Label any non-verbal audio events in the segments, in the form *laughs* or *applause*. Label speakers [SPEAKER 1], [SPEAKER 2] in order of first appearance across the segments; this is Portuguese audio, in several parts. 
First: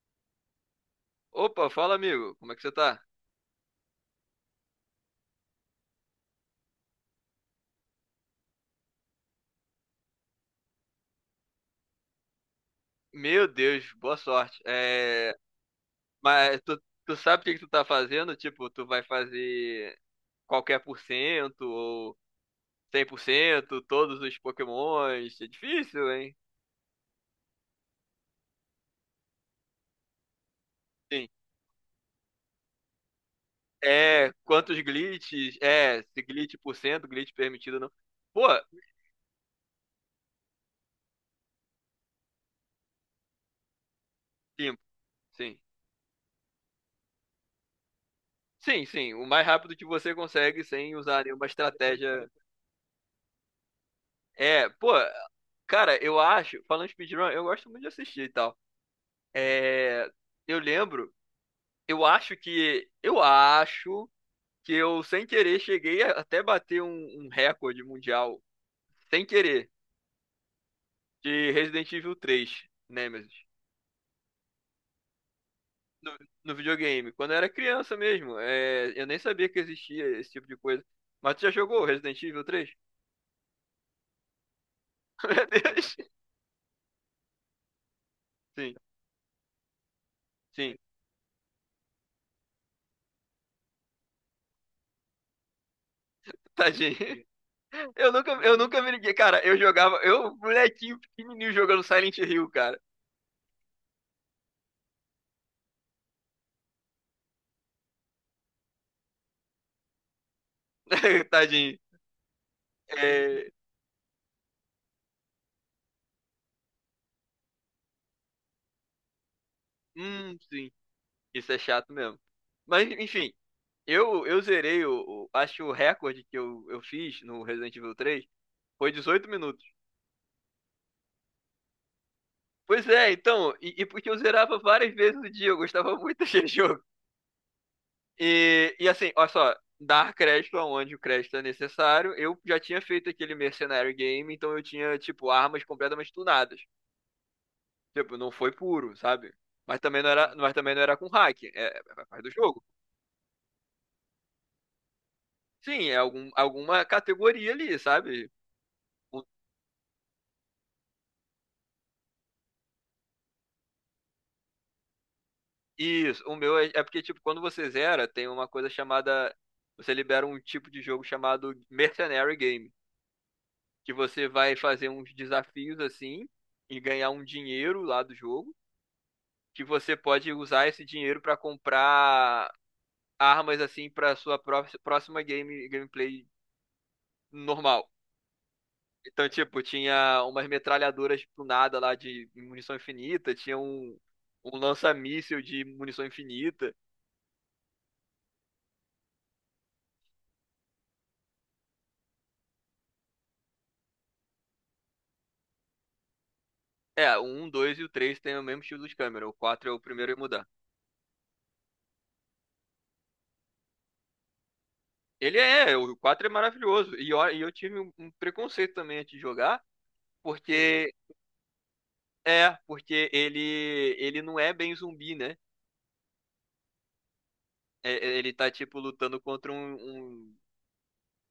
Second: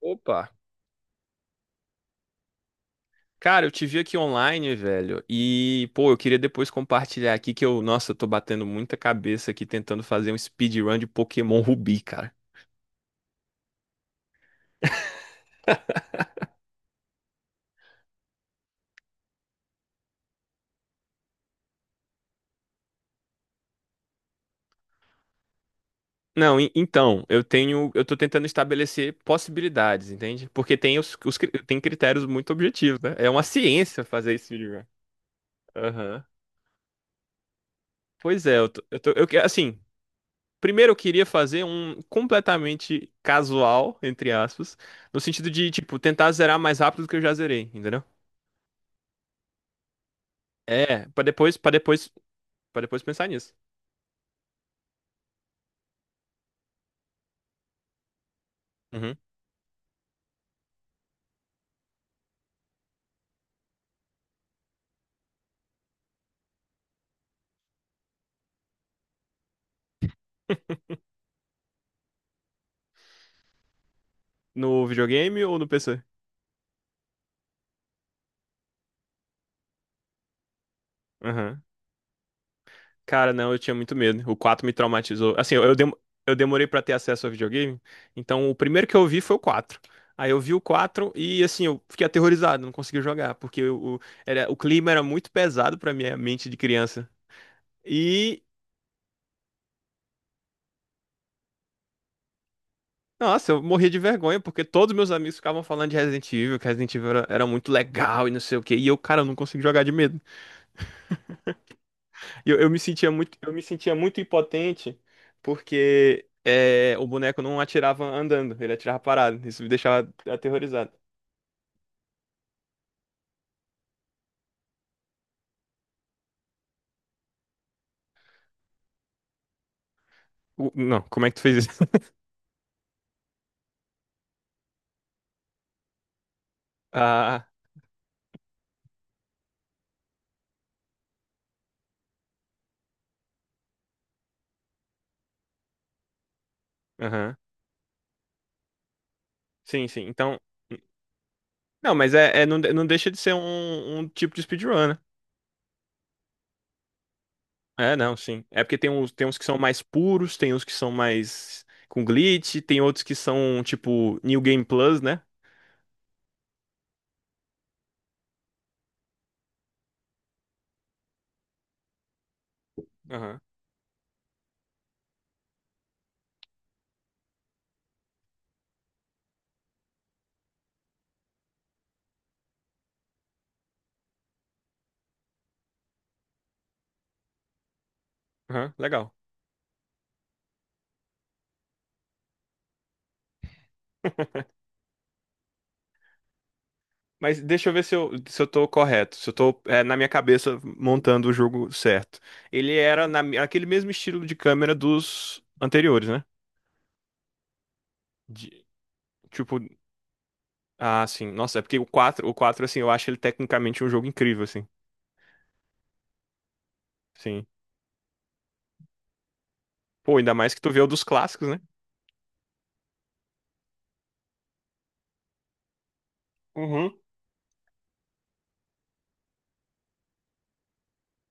[SPEAKER 1] Opa!
[SPEAKER 2] Opa, fala amigo, como é que você tá?
[SPEAKER 1] Cara, eu te vi aqui online, velho. E, pô, eu queria depois compartilhar aqui que nossa, eu tô batendo muita cabeça aqui tentando fazer um speedrun de Pokémon Rubi, cara.
[SPEAKER 2] Meu Deus, boa sorte. É, mas tu sabe o que que tu tá fazendo? Tipo, tu vai fazer qualquer por cento ou 100%, todos os Pokémons. É difícil, hein?
[SPEAKER 1] Não, então, eu tô tentando estabelecer possibilidades, entende? Porque tem
[SPEAKER 2] Sim.
[SPEAKER 1] tem critérios muito objetivos, né? É uma ciência
[SPEAKER 2] É,
[SPEAKER 1] fazer esse
[SPEAKER 2] quantos
[SPEAKER 1] speedrun.
[SPEAKER 2] glitches? É, se
[SPEAKER 1] Aham.
[SPEAKER 2] glitch por cento, glitch permitido ou não.
[SPEAKER 1] Pois
[SPEAKER 2] Pô,
[SPEAKER 1] é, eu tô, eu tô- eu que- Assim, primeiro eu queria fazer um completamente casual, entre aspas,
[SPEAKER 2] limpo,
[SPEAKER 1] no sentido
[SPEAKER 2] sim.
[SPEAKER 1] de, tipo, tentar zerar mais rápido do que eu já zerei, entendeu?
[SPEAKER 2] Sim, sim, o mais rápido que você consegue sem
[SPEAKER 1] É, pra
[SPEAKER 2] usar nenhuma
[SPEAKER 1] depois, para depois,
[SPEAKER 2] estratégia.
[SPEAKER 1] para depois pensar nisso.
[SPEAKER 2] É, pô, cara, eu acho, falando de speedrun, eu gosto muito de assistir e tal.
[SPEAKER 1] Uhum.
[SPEAKER 2] É, eu lembro, Eu acho que eu, sem querer, cheguei a até bater um recorde mundial, sem querer, de Resident Evil 3, Nemesis.
[SPEAKER 1] No videogame ou no PC?
[SPEAKER 2] No, no videogame, quando eu era criança mesmo. É, eu nem sabia que existia esse tipo de coisa. Mas tu já
[SPEAKER 1] Aham.
[SPEAKER 2] jogou Resident Evil 3?
[SPEAKER 1] Cara, não, eu tinha muito medo. O 4 me
[SPEAKER 2] *laughs*
[SPEAKER 1] traumatizou. Assim,
[SPEAKER 2] Meu
[SPEAKER 1] eu, eu dem-
[SPEAKER 2] Deus.
[SPEAKER 1] eu demorei pra ter acesso ao videogame. Então, o
[SPEAKER 2] Sim,
[SPEAKER 1] primeiro que eu vi foi o 4. Aí eu vi o
[SPEAKER 2] sim.
[SPEAKER 1] 4 e, assim, eu fiquei aterrorizado, não consegui jogar, porque o clima era muito pesado pra minha mente de criança.
[SPEAKER 2] Tadinho.
[SPEAKER 1] E,
[SPEAKER 2] Eu nunca me liguei. Cara, eu jogava. Eu, molequinho pequenininho, jogando Silent Hill, cara.
[SPEAKER 1] nossa, eu morria de vergonha, porque todos meus amigos ficavam falando de Resident Evil, que Resident Evil era muito legal e não sei o quê. E eu, cara, eu não consegui jogar de medo.
[SPEAKER 2] *laughs* Tadinho.
[SPEAKER 1] Eu, eu me sentia muito,
[SPEAKER 2] É,
[SPEAKER 1] eu me sentia muito impotente porque o boneco não atirava andando, ele atirava parado. Isso me deixava
[SPEAKER 2] sim.
[SPEAKER 1] aterrorizado.
[SPEAKER 2] Isso é chato mesmo. Mas, enfim, eu zerei acho que o recorde que eu fiz no Resident Evil três foi 18 minutos.
[SPEAKER 1] O- não, como é que tu fez isso? *laughs*
[SPEAKER 2] Pois é, então. E porque eu zerava várias vezes no dia, eu gostava muito *laughs* desse jogo.
[SPEAKER 1] Ah,
[SPEAKER 2] E assim, olha só. Dar crédito aonde o crédito é necessário. Eu já tinha feito aquele mercenário game, então eu tinha, tipo, armas completamente tunadas.
[SPEAKER 1] aham.
[SPEAKER 2] Tipo, não foi puro, sabe?
[SPEAKER 1] Sim, sim. Então.
[SPEAKER 2] Mas também não era com hack. É,
[SPEAKER 1] Não,
[SPEAKER 2] é
[SPEAKER 1] mas
[SPEAKER 2] parte do
[SPEAKER 1] não,
[SPEAKER 2] jogo.
[SPEAKER 1] não deixa de ser um tipo de speedrun, né?
[SPEAKER 2] Sim, é algum, alguma categoria ali,
[SPEAKER 1] É, não,
[SPEAKER 2] sabe?
[SPEAKER 1] sim. É porque tem uns que são mais puros, tem uns que são mais com glitch, tem outros que são tipo New Game Plus, né?
[SPEAKER 2] Isso, o meu é porque, tipo, quando você zera, tem uma coisa chamada. Você libera um tipo de jogo chamado Mercenary Game,
[SPEAKER 1] Aham,
[SPEAKER 2] que você vai fazer uns desafios assim e ganhar um dinheiro lá do jogo, que você pode usar esse dinheiro pra comprar armas assim para sua próxima gameplay normal.
[SPEAKER 1] aham, legal.
[SPEAKER 2] Então, tipo, tinha umas metralhadoras do nada lá de munição infinita, tinha
[SPEAKER 1] *laughs*
[SPEAKER 2] um lança-míssil de munição infinita.
[SPEAKER 1] Mas deixa eu ver se eu tô correto, se eu tô na minha cabeça montando o jogo certo. Ele era aquele mesmo estilo de câmera dos anteriores, né?
[SPEAKER 2] É, o 1, 2 e o 3 tem o mesmo
[SPEAKER 1] De-
[SPEAKER 2] estilo de câmera. O
[SPEAKER 1] tipo,
[SPEAKER 2] quatro é o primeiro a mudar.
[SPEAKER 1] sim. Nossa, é porque o quatro assim, eu acho ele tecnicamente um jogo incrível, assim.
[SPEAKER 2] O 4 é maravilhoso. E ó, e
[SPEAKER 1] Sim.
[SPEAKER 2] eu tive um preconceito também antes de jogar,
[SPEAKER 1] Pô, ainda mais que tu vê o
[SPEAKER 2] porque
[SPEAKER 1] dos clássicos, né?
[SPEAKER 2] porque ele não é bem zumbi, né?
[SPEAKER 1] Uhum.
[SPEAKER 2] Ele tá tipo lutando contra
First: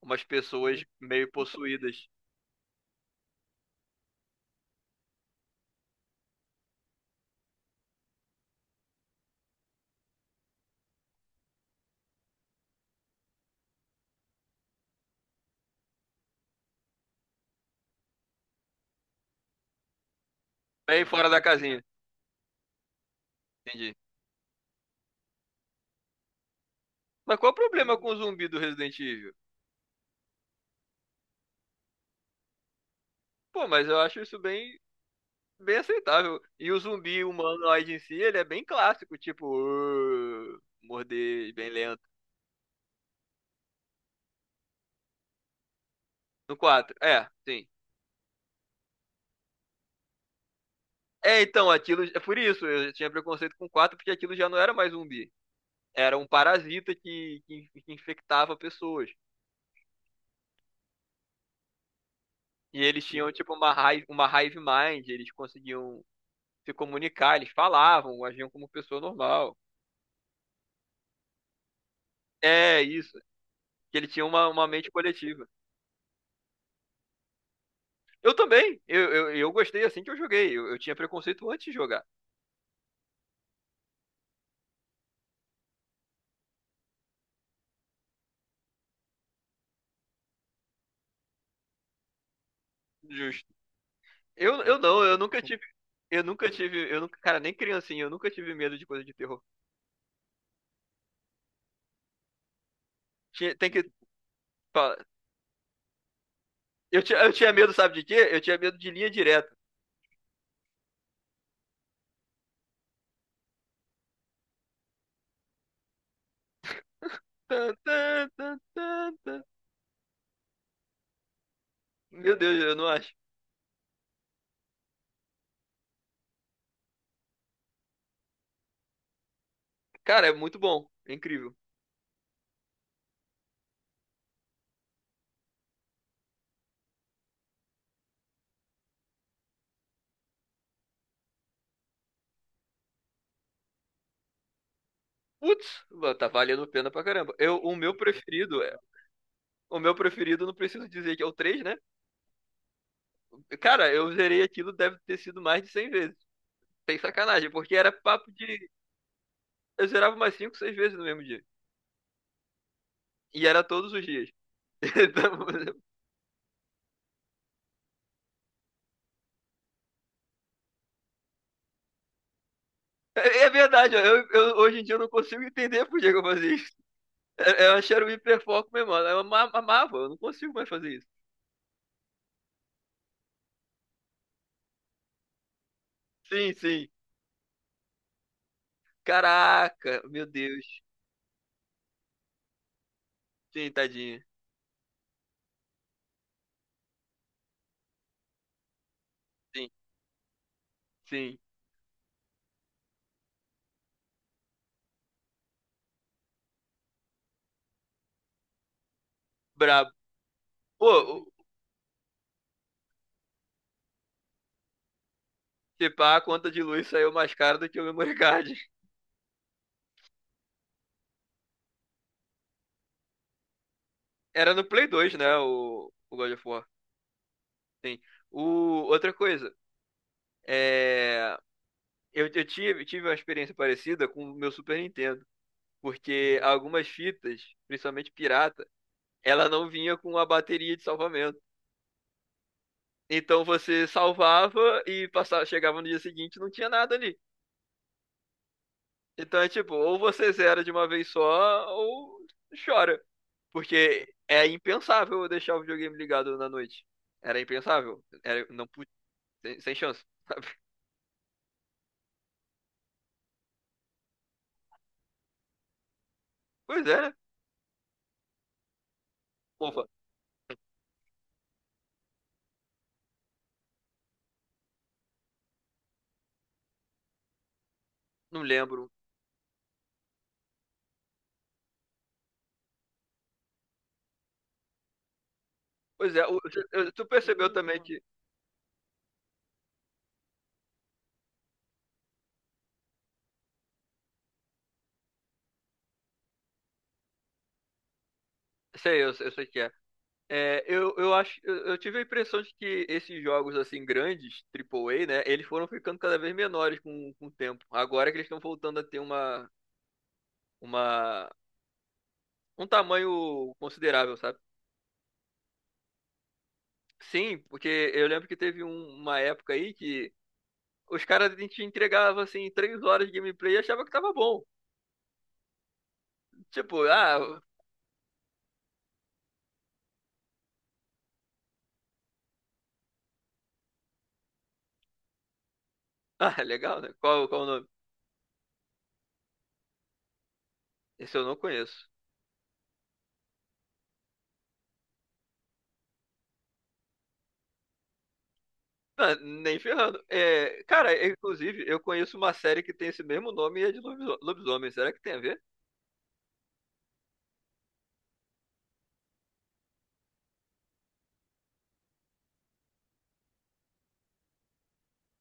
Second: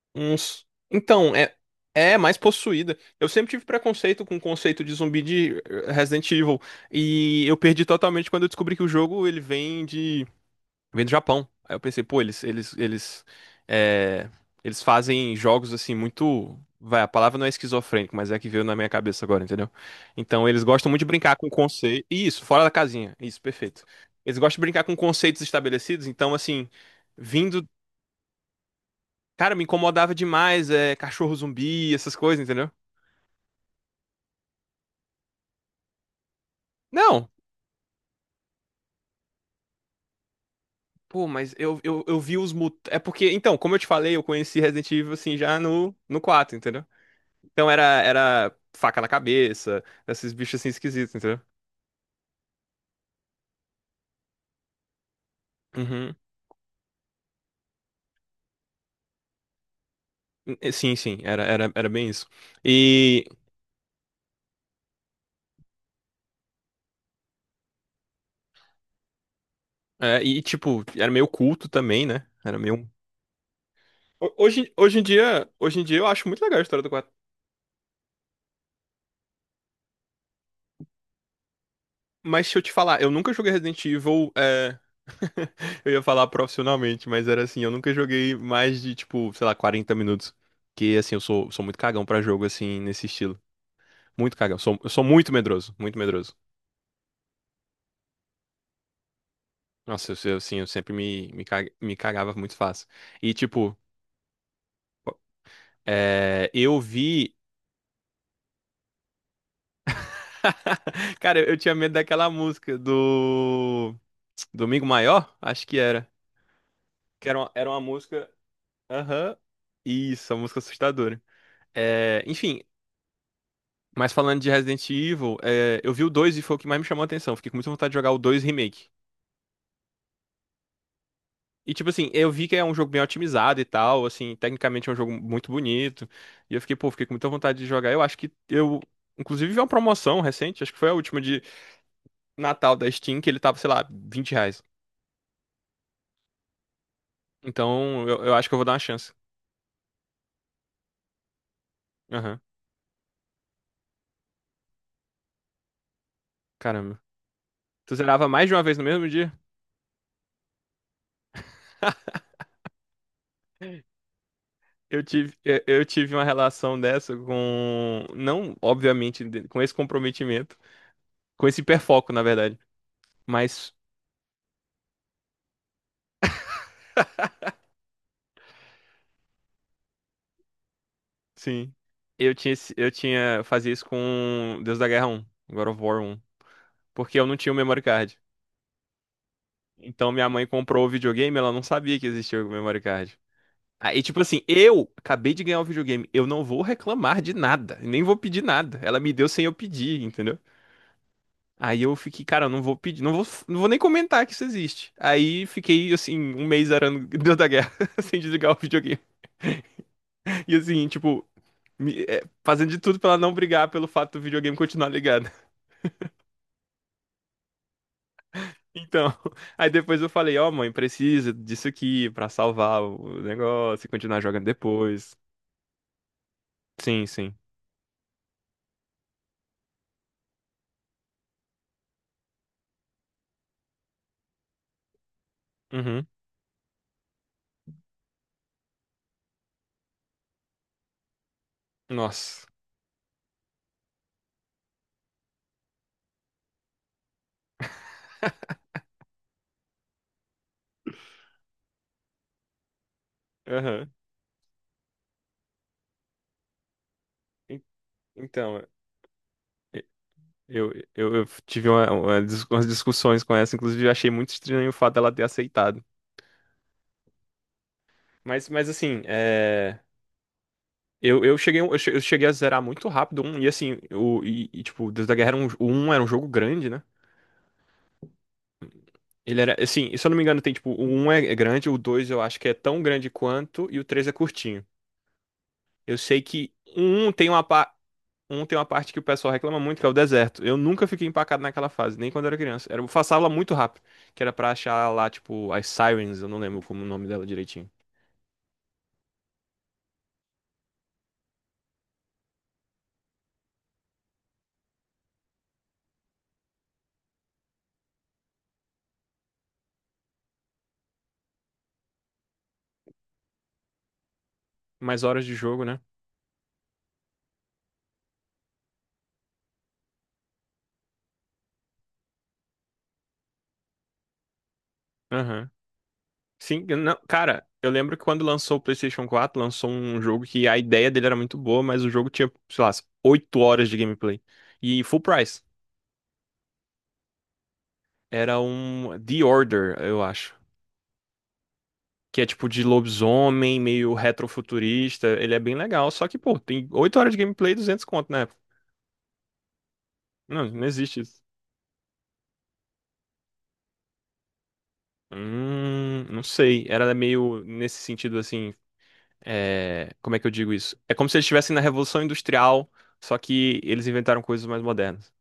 [SPEAKER 2] umas
[SPEAKER 1] Uns.
[SPEAKER 2] pessoas meio
[SPEAKER 1] Então, é.
[SPEAKER 2] possuídas,
[SPEAKER 1] É, mais possuída. Eu sempre tive preconceito com o conceito de zumbi de Resident Evil. E eu perdi totalmente quando eu descobri que o jogo ele vem de. Vem do Japão. Aí eu pensei, pô, é, eles fazem jogos assim muito. Vai, a palavra não é esquizofrênico, mas é a que veio na minha cabeça agora, entendeu? Então eles gostam muito de
[SPEAKER 2] bem fora
[SPEAKER 1] brincar
[SPEAKER 2] da
[SPEAKER 1] com
[SPEAKER 2] casinha,
[SPEAKER 1] conceito. Isso, fora da casinha. Isso, perfeito.
[SPEAKER 2] entendi.
[SPEAKER 1] Eles gostam de brincar com conceitos estabelecidos, então assim,
[SPEAKER 2] Mas qual o
[SPEAKER 1] vindo.
[SPEAKER 2] problema com o zumbi do Resident Evil?
[SPEAKER 1] Cara, me incomodava demais, cachorro zumbi, essas coisas, entendeu?
[SPEAKER 2] Pô, mas eu acho isso bem bem aceitável. E o zumbi
[SPEAKER 1] Não.
[SPEAKER 2] humanoide em si, ele é bem clássico, tipo,
[SPEAKER 1] Pô, mas
[SPEAKER 2] morder bem
[SPEAKER 1] eu,
[SPEAKER 2] lento.
[SPEAKER 1] eu, eu vi os mut... É porque, então, como eu te falei, eu conheci Resident Evil assim já no
[SPEAKER 2] No
[SPEAKER 1] quatro entendeu?
[SPEAKER 2] quatro. É, sim.
[SPEAKER 1] Então era faca na cabeça, esses bichos assim esquisitos, entendeu?
[SPEAKER 2] É, então, aquilo. É por isso, eu tinha preconceito com 4 porque aquilo já não era mais zumbi.
[SPEAKER 1] Uhum.
[SPEAKER 2] Era um parasita que infectava pessoas.
[SPEAKER 1] Sim, sim, era bem isso.
[SPEAKER 2] E eles
[SPEAKER 1] E,
[SPEAKER 2] tinham, tipo, uma hive mind, eles conseguiam se comunicar, eles falavam, agiam como pessoa normal.
[SPEAKER 1] e, tipo, era meio culto também, né? Era meio.
[SPEAKER 2] É
[SPEAKER 1] Um-
[SPEAKER 2] isso. Que ele tinha
[SPEAKER 1] Ho-
[SPEAKER 2] uma
[SPEAKER 1] Hoje,
[SPEAKER 2] mente
[SPEAKER 1] hoje em
[SPEAKER 2] coletiva.
[SPEAKER 1] dia, hoje em dia eu acho muito legal a história do 4.
[SPEAKER 2] Eu também. Eu gostei assim que eu joguei. Eu tinha preconceito antes de jogar.
[SPEAKER 1] Mas se eu te falar, eu nunca joguei Resident Evil. *laughs* Eu ia falar profissionalmente, mas era assim, eu nunca joguei mais de, tipo, sei lá, 40 minutos. Que assim, sou muito cagão pra jogo, assim, nesse estilo.
[SPEAKER 2] Justo.
[SPEAKER 1] Muito cagão.
[SPEAKER 2] Eu, eu
[SPEAKER 1] Eu sou
[SPEAKER 2] não, eu
[SPEAKER 1] muito
[SPEAKER 2] nunca tive.
[SPEAKER 1] medroso, muito medroso.
[SPEAKER 2] Eu nunca, cara, nem criancinha, eu nunca tive medo de coisa de terror.
[SPEAKER 1] Nossa, assim, eu sempre me cagava muito fácil. E,
[SPEAKER 2] Tinha- tem
[SPEAKER 1] tipo,
[SPEAKER 2] que.
[SPEAKER 1] eu
[SPEAKER 2] Eu
[SPEAKER 1] vi.
[SPEAKER 2] tinha medo, sabe de quê? Eu tinha medo de linha direta.
[SPEAKER 1] *laughs* Cara, eu tinha medo daquela música do. Domingo Maior? Acho que era. Era
[SPEAKER 2] Tan,
[SPEAKER 1] uma música.
[SPEAKER 2] tan, tan, tan,
[SPEAKER 1] Aham.
[SPEAKER 2] tan.
[SPEAKER 1] Isso, uma música assustadora. É,
[SPEAKER 2] Meu Deus,
[SPEAKER 1] enfim,
[SPEAKER 2] eu não acho.
[SPEAKER 1] mas falando de Resident Evil, eu vi o 2 e foi o que mais me chamou a atenção. Fiquei com muita vontade de jogar o 2 Remake.
[SPEAKER 2] Cara, é muito bom. É incrível.
[SPEAKER 1] E, tipo assim, eu vi que é um jogo bem otimizado e tal, assim, tecnicamente é um jogo muito bonito. E eu fiquei, pô, fiquei com muita vontade de jogar. Eu acho que eu, inclusive, vi uma promoção recente, acho que foi a última de Natal da Steam, que ele tava, sei lá, R$ 20.
[SPEAKER 2] Putz, mano, tá valendo pena pra caramba. Eu, o meu
[SPEAKER 1] Então, eu acho que eu
[SPEAKER 2] preferido
[SPEAKER 1] vou dar
[SPEAKER 2] é.
[SPEAKER 1] uma chance.
[SPEAKER 2] O meu preferido, não preciso dizer que é o 3 né?
[SPEAKER 1] Aham,
[SPEAKER 2] Cara, eu zerei aquilo, deve ter sido mais de 100 vezes.
[SPEAKER 1] caramba.
[SPEAKER 2] Sem sacanagem, porque era
[SPEAKER 1] Tu zerava
[SPEAKER 2] papo
[SPEAKER 1] mais de uma
[SPEAKER 2] de.
[SPEAKER 1] vez no mesmo dia?
[SPEAKER 2] Eu zerava umas 5 6 vezes no mesmo dia.
[SPEAKER 1] *laughs*
[SPEAKER 2] E era todos os dias. *laughs*
[SPEAKER 1] Eu tive,
[SPEAKER 2] Então,
[SPEAKER 1] eu eu tive uma relação dessa com, não, obviamente, com esse comprometimento, com esse hiperfoco, na verdade,
[SPEAKER 2] é
[SPEAKER 1] mas.
[SPEAKER 2] verdade, hoje em dia eu não consigo entender por que que eu fazia isso. Eu achei era o hiperfoco mesmo, mano. Amava, eu não consigo mais fazer isso.
[SPEAKER 1] Sim. Eu tinha, eu tinha, eu fazia isso com Deus da Guerra 1 God of War 1,
[SPEAKER 2] Sim, sim.
[SPEAKER 1] porque eu não tinha o memory card.
[SPEAKER 2] Caraca,
[SPEAKER 1] Então
[SPEAKER 2] meu
[SPEAKER 1] minha mãe
[SPEAKER 2] Deus.
[SPEAKER 1] comprou o videogame, ela não sabia que existia o memory card.
[SPEAKER 2] Sim,
[SPEAKER 1] Aí, tipo
[SPEAKER 2] tadinho.
[SPEAKER 1] assim, eu acabei de ganhar o videogame, eu não vou reclamar de nada, nem vou pedir nada. Ela me deu sem eu
[SPEAKER 2] Sim,
[SPEAKER 1] pedir, entendeu?
[SPEAKER 2] sim.
[SPEAKER 1] Aí eu fiquei, cara, eu não vou pedir, não vou nem comentar que isso existe. Aí fiquei, assim, um mês arando *laughs* Deus da Guerra, *laughs* sem desligar o videogame.
[SPEAKER 2] Brabo.
[SPEAKER 1] E assim,
[SPEAKER 2] Pô,
[SPEAKER 1] tipo,
[SPEAKER 2] o-
[SPEAKER 1] fazendo de tudo pra ela não brigar pelo fato do videogame continuar ligado.
[SPEAKER 2] se pá, a conta de luz saiu mais cara do que o memory card. *laughs*
[SPEAKER 1] Então, *laughs* aí depois eu falei, ó, mãe, precisa disso aqui pra salvar o negócio e continuar jogando
[SPEAKER 2] Era no Play 2,
[SPEAKER 1] depois.
[SPEAKER 2] né? O God of War.
[SPEAKER 1] Sim, sim.
[SPEAKER 2] Sim. O, outra coisa. É, eu tive uma experiência parecida com o meu Super Nintendo.
[SPEAKER 1] Uhum.
[SPEAKER 2] Porque algumas fitas, principalmente pirata, ela não vinha com a bateria de salvamento.
[SPEAKER 1] Nossa.
[SPEAKER 2] Então você salvava e passava, chegava no dia seguinte e não tinha nada ali. Então é tipo, ou você zera de uma vez só, ou chora.
[SPEAKER 1] Aham.
[SPEAKER 2] Porque é impensável eu deixar o videogame ligado na noite. Era
[SPEAKER 1] En-
[SPEAKER 2] impensável. Era,
[SPEAKER 1] Então,
[SPEAKER 2] não, sem chance. *laughs* Sabe?
[SPEAKER 1] eu tive umas discussões com essa, inclusive eu achei muito estranho o fato dela ter aceitado.
[SPEAKER 2] Pois é, né?
[SPEAKER 1] Mas assim,
[SPEAKER 2] Ufa,
[SPEAKER 1] eu cheguei a zerar muito rápido um, e assim, tipo, Deus da Guerra era um, o um era um jogo grande, né?
[SPEAKER 2] não lembro.
[SPEAKER 1] Ele era, assim, se eu não me engano, tem tipo, o 1 é grande, o 2 eu acho que é tão grande quanto, e o 3 é curtinho. Eu
[SPEAKER 2] Pois
[SPEAKER 1] sei
[SPEAKER 2] é,
[SPEAKER 1] que
[SPEAKER 2] tu
[SPEAKER 1] um tem uma,
[SPEAKER 2] percebeu
[SPEAKER 1] pa-
[SPEAKER 2] também que.
[SPEAKER 1] um tem uma parte que o pessoal reclama muito, que é o deserto. Eu nunca fiquei empacado naquela fase, nem quando era criança. Era, eu passava muito rápido, que era pra achar lá, tipo, as Sirens, eu não lembro como o nome dela direitinho.
[SPEAKER 2] Sei, eu sei que é. É, eu tive a impressão de que esses jogos assim grandes, triplo A, né, eles foram ficando cada vez menores com o tempo. Agora que eles estão voltando a ter uma, um tamanho considerável, sabe?
[SPEAKER 1] Mais horas de jogo, né?
[SPEAKER 2] Sim, porque eu lembro que teve uma época aí que os caras te entregavam assim 3 horas de gameplay e achava que tava bom.
[SPEAKER 1] Aham. Sim, eu
[SPEAKER 2] Tipo,
[SPEAKER 1] não,
[SPEAKER 2] ah,
[SPEAKER 1] cara, eu lembro que quando lançou o PlayStation 4, lançou um jogo que a ideia dele era muito boa, mas o jogo tinha, sei lá, 8 horas de gameplay. E full price.
[SPEAKER 2] *laughs* ah, legal, né? Qual o nome?
[SPEAKER 1] Era um The Order, eu acho.
[SPEAKER 2] Esse eu não conheço.
[SPEAKER 1] Que é tipo de lobisomem, meio retrofuturista. Ele é bem legal, só que, pô, tem 8 horas de gameplay e 200 conto, né?
[SPEAKER 2] Não, nem ferrando.
[SPEAKER 1] Não,
[SPEAKER 2] É,
[SPEAKER 1] não
[SPEAKER 2] cara,
[SPEAKER 1] existe
[SPEAKER 2] é,
[SPEAKER 1] isso.
[SPEAKER 2] inclusive, eu conheço uma série que tem esse mesmo nome e é de lobisomem. Será que tem a ver?
[SPEAKER 1] Não sei. Era meio nesse sentido assim. Como é que eu digo isso? É como se eles estivessem na Revolução Industrial, só que eles inventaram coisas mais modernas.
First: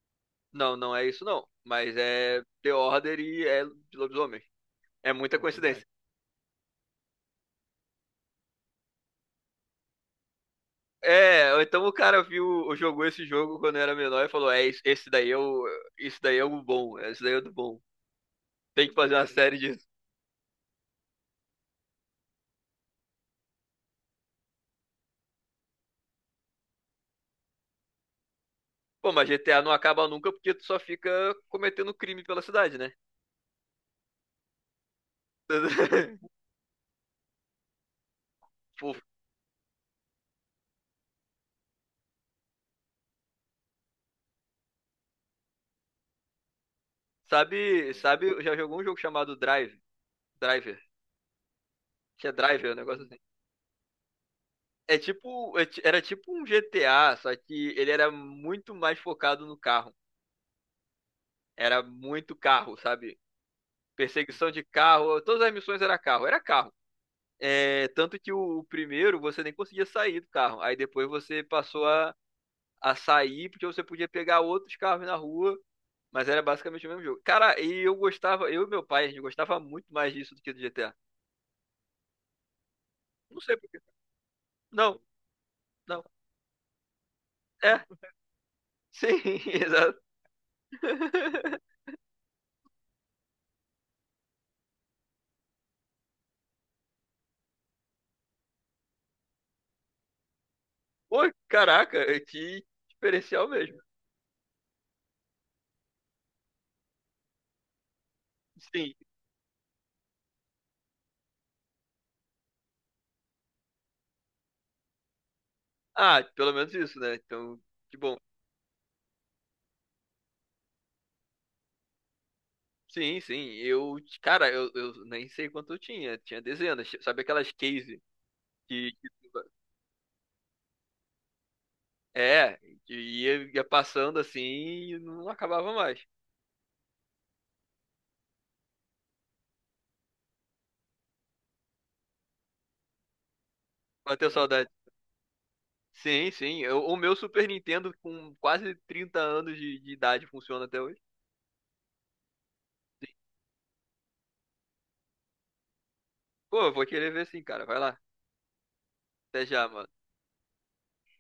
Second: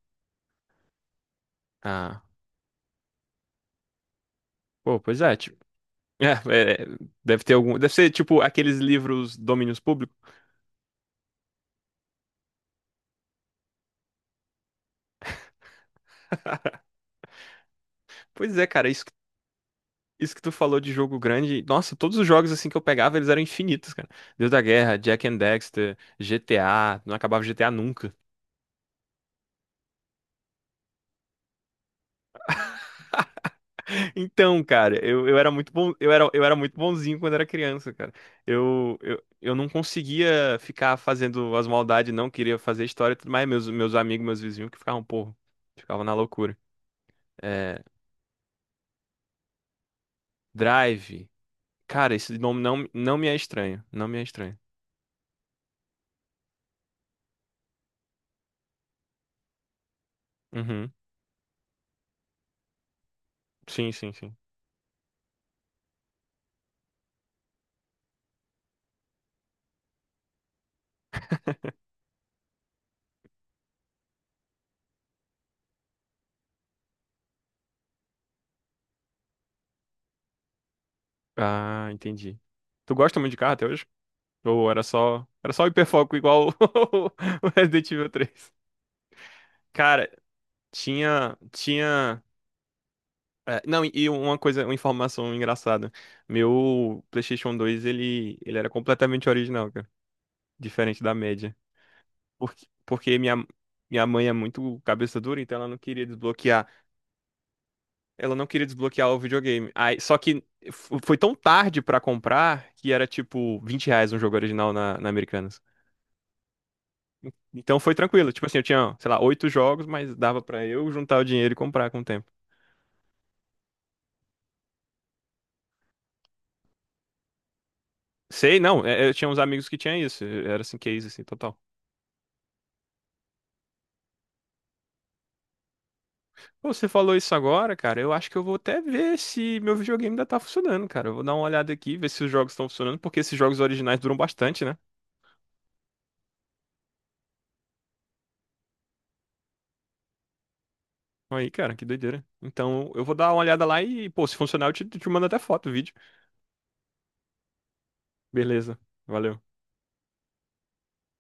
[SPEAKER 2] Não, não é isso não. Mas
[SPEAKER 1] Ah,
[SPEAKER 2] é The Order e é de lobisomem.
[SPEAKER 1] pô,
[SPEAKER 2] É
[SPEAKER 1] pois é,
[SPEAKER 2] muita, pô, verdade,
[SPEAKER 1] tipo. *laughs*
[SPEAKER 2] coincidência.
[SPEAKER 1] É, deve ter algum. Deve ser tipo aqueles livros domínios públicos.
[SPEAKER 2] É, ou então o cara viu, ou jogou esse jogo quando era menor e falou, é, esse daí é esse daí é o bom, é, esse daí é o do bom.
[SPEAKER 1] Pois é,
[SPEAKER 2] Tem
[SPEAKER 1] cara.
[SPEAKER 2] que
[SPEAKER 1] isso
[SPEAKER 2] fazer uma série disso.
[SPEAKER 1] Isso que tu falou de jogo grande, nossa, todos os jogos assim que eu pegava, eles eram infinitos, cara. Deus da Guerra, Jack and Dexter, GTA, não acabava GTA nunca. *laughs*
[SPEAKER 2] Pô, mas GTA não acaba nunca porque tu só fica cometendo crime pela cidade, né?
[SPEAKER 1] Então, cara, eu era muito bom, eu
[SPEAKER 2] *laughs*
[SPEAKER 1] era muito bonzinho quando era criança, cara.
[SPEAKER 2] Pô,
[SPEAKER 1] Eu não conseguia ficar fazendo as maldades, não queria fazer história, e tudo mais meus amigos, meus vizinhos que ficavam, porra, ficavam na loucura. É,
[SPEAKER 2] sabe, sabe, já jogou um jogo chamado Drive? Driver.
[SPEAKER 1] Drive. Cara,
[SPEAKER 2] Tinha
[SPEAKER 1] esse nome
[SPEAKER 2] drive, o
[SPEAKER 1] não,
[SPEAKER 2] negócio
[SPEAKER 1] não
[SPEAKER 2] assim.
[SPEAKER 1] me é estranho, não me é estranho.
[SPEAKER 2] É tipo, era tipo um GTA, só que ele era muito mais focado no carro.
[SPEAKER 1] Uhum.
[SPEAKER 2] Era muito carro, sabe?
[SPEAKER 1] Sim, sim, sim.
[SPEAKER 2] Perseguição de carro, todas as missões era carro, era carro. É, tanto que o primeiro você nem conseguia sair do carro. Aí depois você passou a sair porque você podia pegar outros carros na rua, mas era basicamente o mesmo jogo. Cara, e eu gostava, eu e meu pai, a gente gostava muito mais disso do que do GTA.
[SPEAKER 1] Ah, entendi. Tu gosta muito de
[SPEAKER 2] Não
[SPEAKER 1] carro
[SPEAKER 2] sei
[SPEAKER 1] até
[SPEAKER 2] por quê.
[SPEAKER 1] hoje? Ou
[SPEAKER 2] Não,
[SPEAKER 1] era só
[SPEAKER 2] não.
[SPEAKER 1] hiperfoco igual o *laughs* o
[SPEAKER 2] É,
[SPEAKER 1] Resident Evil 3.
[SPEAKER 2] sim, *laughs* exato.
[SPEAKER 1] Cara, tinha, tinha, não, e uma coisa, uma informação engraçada. Meu PlayStation 2 ele era completamente original, cara, diferente da
[SPEAKER 2] Pô,
[SPEAKER 1] média.
[SPEAKER 2] caraca, é que
[SPEAKER 1] Porque, porque minha
[SPEAKER 2] diferencial mesmo.
[SPEAKER 1] Minha mãe é muito cabeça dura, então ela não queria desbloquear. Ela não queria
[SPEAKER 2] Sim.
[SPEAKER 1] desbloquear o videogame. Aí, só que foi tão tarde pra comprar que era tipo R$ 20 um jogo original na Americanas.
[SPEAKER 2] Ah, pelo menos isso, né? Então,
[SPEAKER 1] Então foi
[SPEAKER 2] que bom.
[SPEAKER 1] tranquilo. Tipo assim, eu tinha, sei lá, oito jogos, mas dava pra eu juntar o dinheiro e comprar com o tempo.
[SPEAKER 2] Sim, sim. Eu, cara, eu nem sei quanto eu tinha. Tinha dezenas. Sabe aquelas case
[SPEAKER 1] Sei, não,
[SPEAKER 2] que, que-
[SPEAKER 1] eu tinha uns amigos que tinham isso. Era assim, case, assim, total.
[SPEAKER 2] é, que ia passando assim e não acabava mais.
[SPEAKER 1] Pô, você falou isso agora, cara. Eu acho que eu vou até ver se meu videogame ainda tá funcionando, cara. Eu vou dar uma olhada aqui, ver se os jogos estão funcionando, porque esses jogos originais duram
[SPEAKER 2] Bateu
[SPEAKER 1] bastante,
[SPEAKER 2] saudade.
[SPEAKER 1] né?
[SPEAKER 2] Sim, sim. O meu Super Nintendo com quase 30 anos de idade funciona até hoje.
[SPEAKER 1] Aí, cara, que doideira. Então, eu vou dar uma olhada lá e, pô, se funcionar, eu te mando até foto, vídeo.
[SPEAKER 2] Pô, eu vou querer ver sim, cara. Vai lá.
[SPEAKER 1] Beleza. Valeu.
[SPEAKER 2] Até já, mano.